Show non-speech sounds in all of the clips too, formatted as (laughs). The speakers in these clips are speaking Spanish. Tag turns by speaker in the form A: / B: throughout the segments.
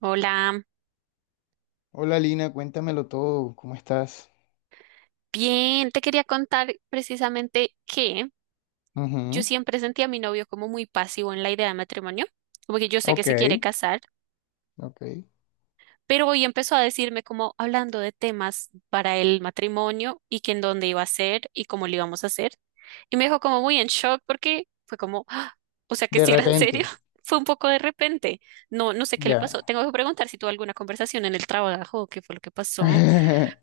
A: Hola,
B: Hola Lina, cuéntamelo todo, ¿cómo estás?
A: bien, te quería contar precisamente que yo
B: Ujú.
A: siempre sentí a mi novio como muy pasivo en la idea de matrimonio, como que yo sé que
B: Ok,
A: se quiere casar,
B: ok.
A: pero hoy empezó a decirme como hablando de temas para el matrimonio y que en dónde iba a ser y cómo lo íbamos a hacer. Y me dejó como muy en shock porque fue como, "Ah, o sea, que
B: De
A: si era en
B: repente,
A: serio", (laughs) fue un poco de repente. No, no sé qué le pasó.
B: ya.
A: Tengo que preguntar si tuvo alguna conversación en el trabajo, qué fue lo que pasó.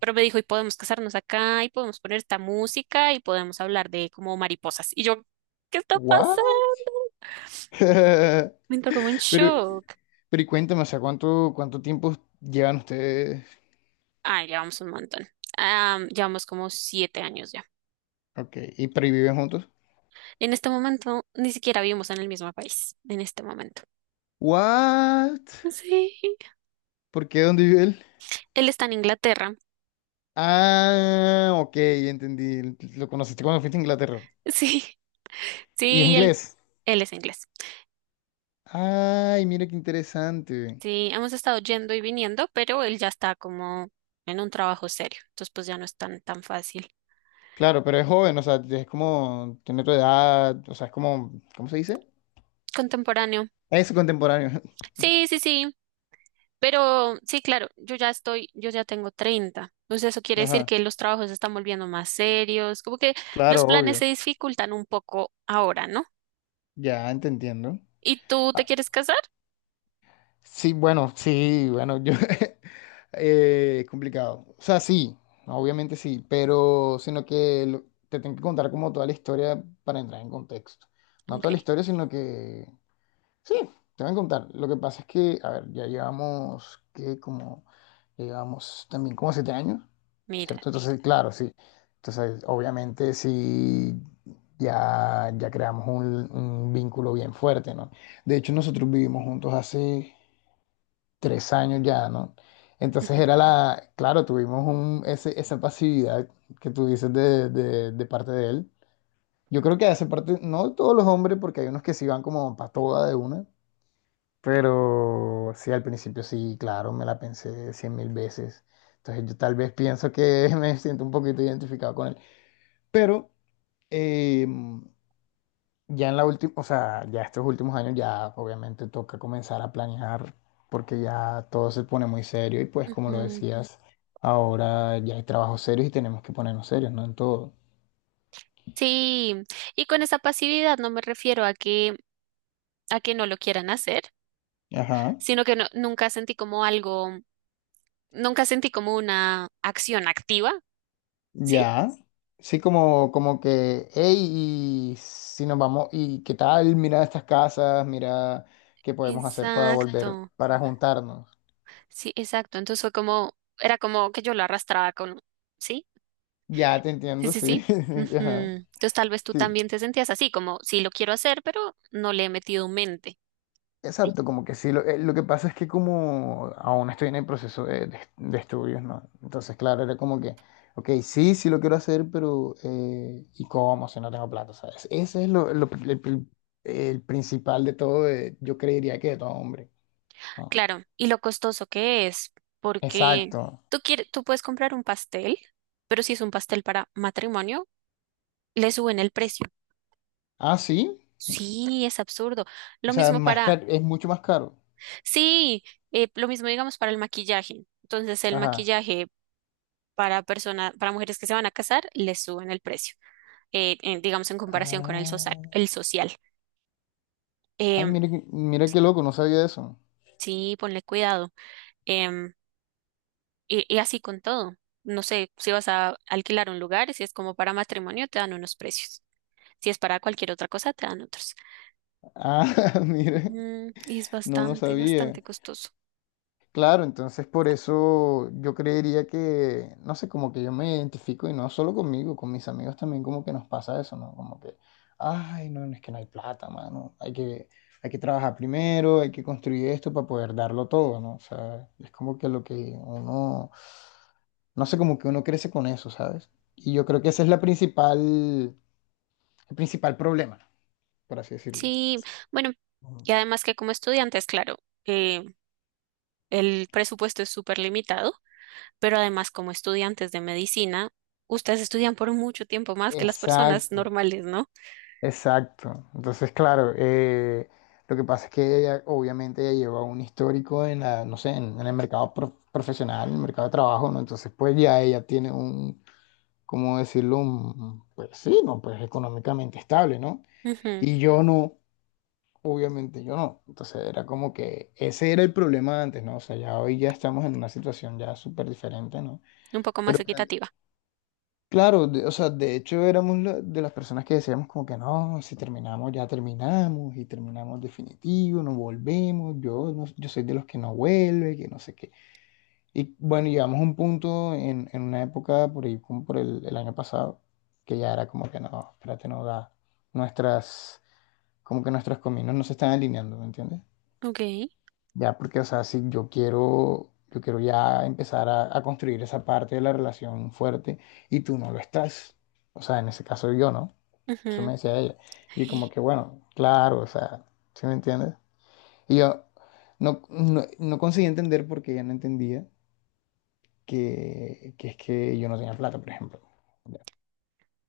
A: Pero me dijo, y podemos casarnos acá, y podemos poner esta música, y podemos hablar de como mariposas. Y yo, ¿qué está pasando?
B: ¿What? (laughs)
A: Me
B: Pero,
A: entró como en shock.
B: pero y cuéntame, o sea, ¿cuánto tiempo llevan ustedes?
A: Ah, llevamos un montón. Ah, llevamos como 7 años ya.
B: Ok, ¿y pero y viven juntos?
A: En este momento, ni siquiera vivimos en el mismo país. En este momento.
B: ¿What?
A: Sí.
B: ¿Por qué? ¿Dónde vive él?
A: Él está en Inglaterra. (laughs)
B: Ah, ok, ya entendí. Lo conociste cuando fuiste a Inglaterra.
A: Sí.
B: ¿Y es
A: Sí, él,
B: inglés?
A: él es inglés.
B: Ay, mira qué interesante.
A: Sí, hemos estado yendo y viniendo, pero él ya está como en un trabajo serio. Entonces, pues ya no es tan, tan fácil.
B: Claro, pero es joven, o sea, es como, tiene tu edad, o sea, es como, ¿cómo se dice?
A: Contemporáneo.
B: Es contemporáneo.
A: Sí, sí, sí. Pero sí, claro, yo ya tengo 30. Entonces eso
B: (laughs)
A: quiere decir
B: Ajá,
A: que los trabajos se están volviendo más serios, como que los
B: claro,
A: planes
B: obvio.
A: se dificultan un poco ahora, ¿no?
B: Ya, te entiendo.
A: ¿Y tú te
B: Ah,
A: quieres casar?
B: sí, bueno, sí, bueno, yo, (laughs) es complicado. O sea, sí, obviamente sí, pero, sino que te tengo que contar como toda la historia para entrar en contexto. No
A: Ok,
B: toda la historia, sino que. Sí, te voy a contar. Lo que pasa es que, a ver, ya llevamos también como 7 años,
A: mira.
B: ¿cierto? Entonces, claro, sí. Entonces, obviamente, sí, ya creamos un vínculo bien fuerte, ¿no? De hecho, nosotros vivimos juntos hace 3 años ya, ¿no? Entonces
A: Ujú,
B: era la, claro, tuvimos esa pasividad que tú dices de parte de él. Yo creo que hace parte, no de todos los hombres, porque hay unos que sí van como para toda de una, pero sí, al principio sí, claro, me la pensé cien mil veces. Entonces yo tal vez pienso que (laughs) me siento un poquito identificado con él. Pero eh, ya en la última, o sea, ya estos últimos años ya obviamente toca comenzar a planear porque ya todo se pone muy serio y pues como lo
A: ujú.
B: decías, ahora ya hay trabajos serios y tenemos que ponernos serios, ¿no? En todo.
A: Sí, y con esa pasividad no me refiero a que no lo quieran hacer,
B: Ajá.
A: sino que nunca sentí como algo, nunca sentí como una acción activa, ¿sí?
B: Ya, sí, como que, hey, y si nos vamos, y qué tal, mira estas casas, mira qué podemos hacer para volver,
A: Exacto.
B: para juntarnos.
A: Sí, exacto. Entonces fue como, era como que yo lo arrastraba con, ¿sí?
B: Ya te
A: Sí,
B: entiendo,
A: sí, sí.
B: sí. (laughs)
A: Ujú.
B: Ajá.
A: Entonces tal vez tú
B: Sí,
A: también te sentías así, como sí lo quiero hacer, pero no le he metido mente. Sí,
B: exacto, como que sí. Lo que pasa es que como aún estoy en el proceso de estudios, ¿no? Entonces, claro, era como que, ok, sí, sí lo quiero hacer, pero ¿y cómo si no tengo plata, sabes? Ese es el principal de todo, yo creería que de todo hombre, ¿no?
A: claro, y lo costoso que es, porque
B: Exacto.
A: tú quieres, tú puedes comprar un pastel, pero si es un pastel para matrimonio, le suben el precio.
B: Ah, sí.
A: Sí, es absurdo.
B: O
A: Lo
B: sea,
A: mismo
B: más
A: para,
B: es mucho más caro.
A: sí, lo mismo digamos para el maquillaje. Entonces el
B: Ajá.
A: maquillaje para personas, para mujeres que se van a casar, les suben el precio, digamos en comparación con el social,
B: Ah,
A: el social.
B: ay,
A: Em,
B: mire, mira qué loco, no sabía eso.
A: sí, ponle cuidado. Em, y así con todo. No sé, si vas a alquilar un lugar, si es como para matrimonio, te dan unos precios. Si es para cualquier otra cosa, te dan otros.
B: Ah, (laughs) mire.
A: Y es
B: No, no
A: bastante,
B: sabía.
A: bastante costoso.
B: Claro, entonces por eso yo creería que, no sé, como que yo me identifico y no solo conmigo, con mis amigos también como que nos pasa eso, ¿no? Como que, ay, no, no, es que no hay plata, mano, hay que trabajar primero, hay que construir esto para poder darlo todo, ¿no? O sea, es como que lo que uno, no sé, como que uno crece con eso, ¿sabes? Y yo creo que ese es la principal, el principal problema, por así decirlo.
A: Sí, bueno,
B: Ujú.
A: y además que como estudiantes, claro, eh, el presupuesto es súper limitado. Pero además como estudiantes de medicina, ustedes estudian por mucho tiempo más que las personas
B: Exacto,
A: normales, ¿no?
B: exacto. Entonces, claro, lo que pasa es que ella, obviamente, ella lleva un histórico en la, no sé, en el mercado profesional, en el mercado de trabajo, ¿no? Entonces, pues ya ella tiene un, ¿cómo decirlo? Pues sí, ¿no? Pues económicamente estable, ¿no?
A: Ujú,
B: Y yo no, obviamente yo no. Entonces, era como que ese era el problema antes, ¿no? O sea, ya hoy ya estamos en una situación ya súper diferente, ¿no?
A: un poco más
B: Pero
A: equitativa.
B: claro, o sea, de hecho éramos de las personas que decíamos como que no, si terminamos ya terminamos y terminamos definitivo, no volvemos, yo, no- yo soy de los que no vuelve, que no sé qué. Y bueno, llegamos a un punto en una época por ahí, como por el año pasado, que ya era como que no, espérate, no da, nuestras, como que nuestras caminos no se están alineando, ¿me entiendes?
A: Ok.
B: Ya, porque, o sea, si yo quiero ya empezar a construir esa parte de la relación fuerte y tú no lo estás. O sea, en ese caso yo no. Eso
A: Ujú.
B: me decía ella. Y como que, bueno, claro, o sea, ¿sí me entiendes? Y yo no conseguí entender porque ella no entendía que es que yo no tenía plata, por ejemplo. Ya.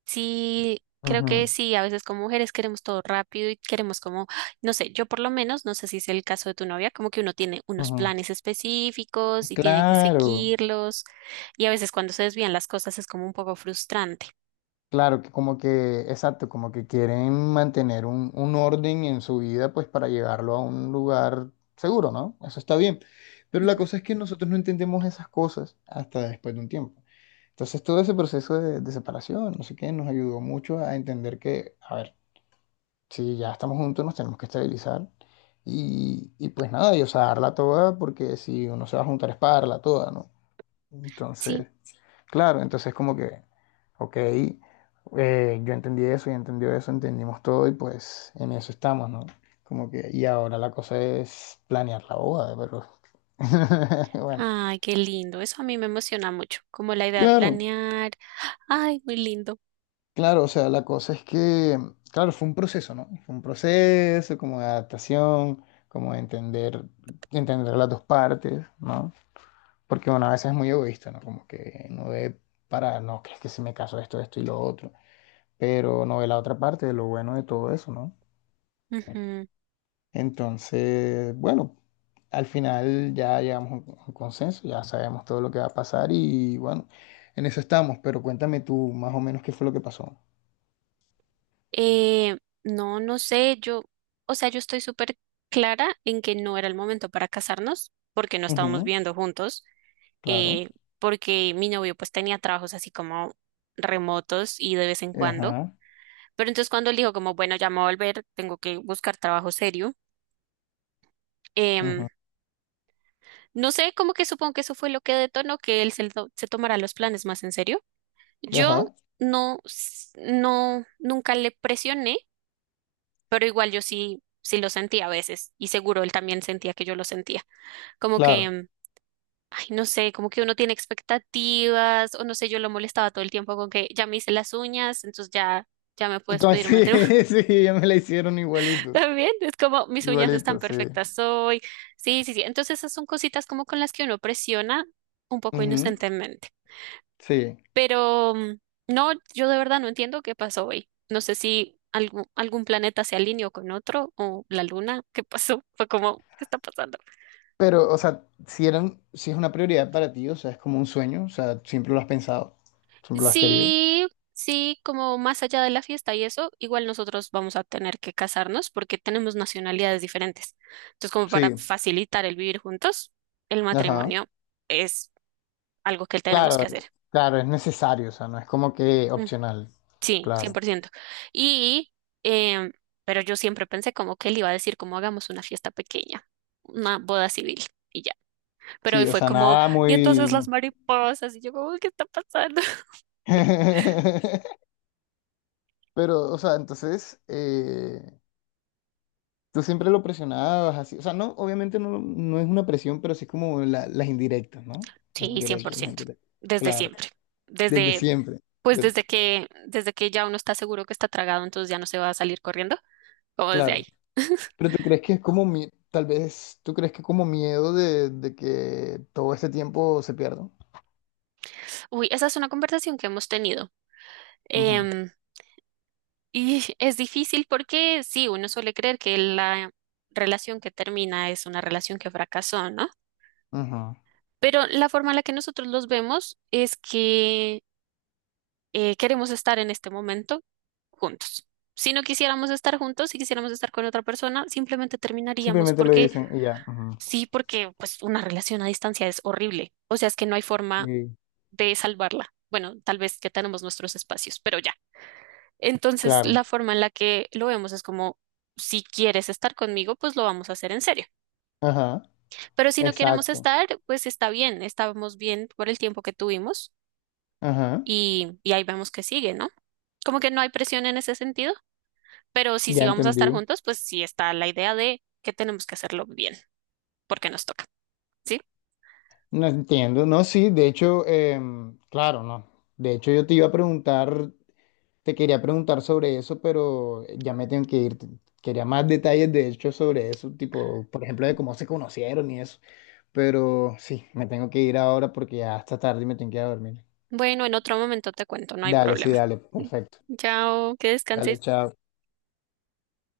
A: Sí, creo que
B: Ujú,
A: sí, a veces como mujeres queremos todo rápido y queremos como, no sé, yo por lo menos, no sé si es el caso de tu novia, como que uno tiene unos
B: ujú.
A: planes específicos y tiene que
B: Claro,
A: seguirlos y a veces cuando se desvían las cosas es como un poco frustrante.
B: claro, que como que, exacto, como que quieren mantener un orden en su vida, pues para llevarlo a un lugar seguro, ¿no? Eso está bien. Pero la
A: Ujú.
B: cosa es que nosotros no entendemos esas cosas hasta después de un tiempo. Entonces todo ese proceso de separación, no sé qué, nos ayudó mucho a entender que, a ver, si ya estamos juntos, nos tenemos que estabilizar. Y pues nada, y o sea, darla toda, porque si uno se va a juntar es para darla toda, ¿no?
A: Sí.
B: Entonces... Claro, entonces como que, ok, yo entendí eso y entendió eso, entendimos todo y pues en eso estamos, ¿no? Como que, y ahora la cosa es planear la boda, pero (laughs) bueno.
A: Ay, qué lindo. Eso a mí me emociona mucho, como la idea de
B: Claro,
A: planear. Ay, muy lindo.
B: claro, o sea, la cosa es que, claro, fue un proceso, ¿no? Fue un proceso como de adaptación, como de entender las dos partes, ¿no? Porque, bueno, a veces es muy egoísta, ¿no? Como que no ve para, no, que es que si me caso esto, esto y lo otro. Pero no ve la otra parte de lo bueno de todo eso, ¿no?
A: Ujú.
B: Entonces, bueno, al final ya llegamos a un consenso, ya sabemos todo lo que va a pasar y bueno, en eso estamos, pero cuéntame tú más o menos qué fue lo que pasó.
A: Eh, no, no sé, o sea, yo estoy súper clara en que no era el momento para casarnos, porque no estábamos
B: Ujú,
A: viviendo juntos,
B: claro.
A: eh, porque mi novio pues tenía trabajos así como remotos y de vez en cuando.
B: Ajá,
A: Pero entonces cuando él dijo como, bueno, ya me voy a volver, tengo que buscar trabajo serio.
B: ujú,
A: em, no sé, como que supongo que eso fue lo que detonó que él se tomara los planes más en serio. Yo
B: ajá,
A: no, no, nunca le presioné, pero igual yo sí, sí lo sentía a veces y seguro él también sentía que yo lo sentía. Como que,
B: claro.
A: ay, no sé, como que uno tiene expectativas o no sé, yo lo molestaba todo el tiempo con que ya me hice las uñas, entonces ya, ya me
B: Y
A: puedes
B: como (laughs)
A: pedir
B: sí,
A: matrimonio
B: sí, ya me la hicieron
A: (laughs)
B: igualito,
A: también. Es como mis uñas están
B: igualito, sí.
A: perfectas hoy. Sí, sí, sí. Entonces esas son cositas como con las que uno presiona un poco
B: Ujú,
A: inocentemente.
B: sí.
A: Pero no, yo de verdad no entiendo qué pasó hoy. No sé si algún planeta se alineó con otro o la luna. (laughs) ¿Qué pasó? Fue como, ¿qué está pasando?
B: Pero, o sea, si es una prioridad para ti, o sea, es como un sueño, o sea, siempre lo has pensado, siempre lo has querido.
A: Sí, sí, como más allá de la fiesta y eso, igual nosotros vamos a tener que casarnos porque tenemos nacionalidades diferentes. Entonces, como para
B: Sí.
A: facilitar el vivir juntos, el
B: Ajá.
A: matrimonio es algo que tenemos que
B: Claro,
A: hacer.
B: claro, es necesario, o sea, no es como que opcional.
A: Sí, cien
B: Claro.
A: por ciento. Y, em, pero yo siempre pensé como que él iba a decir como hagamos una fiesta pequeña, una boda civil y ya. Pero hoy
B: Sí, o
A: fue
B: sea,
A: como,
B: nada
A: y
B: muy...
A: entonces las mariposas, y yo como, ¿qué está pasando? (laughs)
B: (laughs) Pero, o sea, entonces, tú siempre lo presionabas así. O sea, no, obviamente no, no es una presión, pero sí como las indirectas, ¿no? Las
A: Sí, cien
B: indirectas,
A: por
B: sí, las
A: ciento.
B: indirectas.
A: Desde
B: Claro,
A: siempre.
B: desde
A: Desde,
B: siempre.
A: pues
B: de-
A: desde que, desde que ya uno está seguro que está tragado, entonces ya no se va a salir corriendo, como desde
B: claro.
A: ahí. (laughs)
B: Pero tú crees que es como, tal vez, tú crees que como miedo de que todo este tiempo se pierda.
A: Uy, esa es una conversación que hemos tenido.
B: Ujú,
A: Em, Y es difícil porque sí, uno suele creer que la relación que termina es una relación que fracasó, ¿no?
B: ujú.
A: Pero la forma en la que nosotros los vemos es que queremos estar en este momento juntos. Si no quisiéramos estar juntos, si quisiéramos estar con otra persona, simplemente terminaríamos
B: Simplemente lo
A: porque
B: dicen y ya. Ujú.
A: sí, porque pues una relación a distancia es horrible. O sea, es que no hay forma
B: Y
A: de salvarla. Bueno, tal vez que tenemos nuestros espacios, pero ya. Entonces,
B: claro.
A: la forma en la que lo vemos es como, si quieres estar conmigo, pues lo vamos a hacer en serio.
B: Ajá.
A: Pero si no queremos
B: Exacto.
A: estar, pues está bien, estábamos bien por el tiempo que tuvimos
B: Ajá.
A: y ahí vemos que sigue, ¿no? Como que no hay presión en ese sentido, pero si sí
B: Ya
A: si vamos a estar
B: entendí.
A: juntos, pues sí está la idea de que tenemos que hacerlo bien, porque nos toca, ¿sí?
B: No entiendo. No, sí, de hecho, claro, no. De hecho, yo te iba a preguntar, te quería preguntar sobre eso, pero ya me tengo que ir. Quería más detalles, de hecho, sobre eso, tipo, por ejemplo, de cómo se conocieron y eso. Pero sí, me tengo que ir ahora porque ya está tarde y me tengo que ir a dormir.
A: Bueno, en otro momento te cuento, no hay
B: Dale, sí,
A: problema.
B: dale.
A: (laughs)
B: Perfecto.
A: Chao, que
B: Dale,
A: descanses.
B: chao.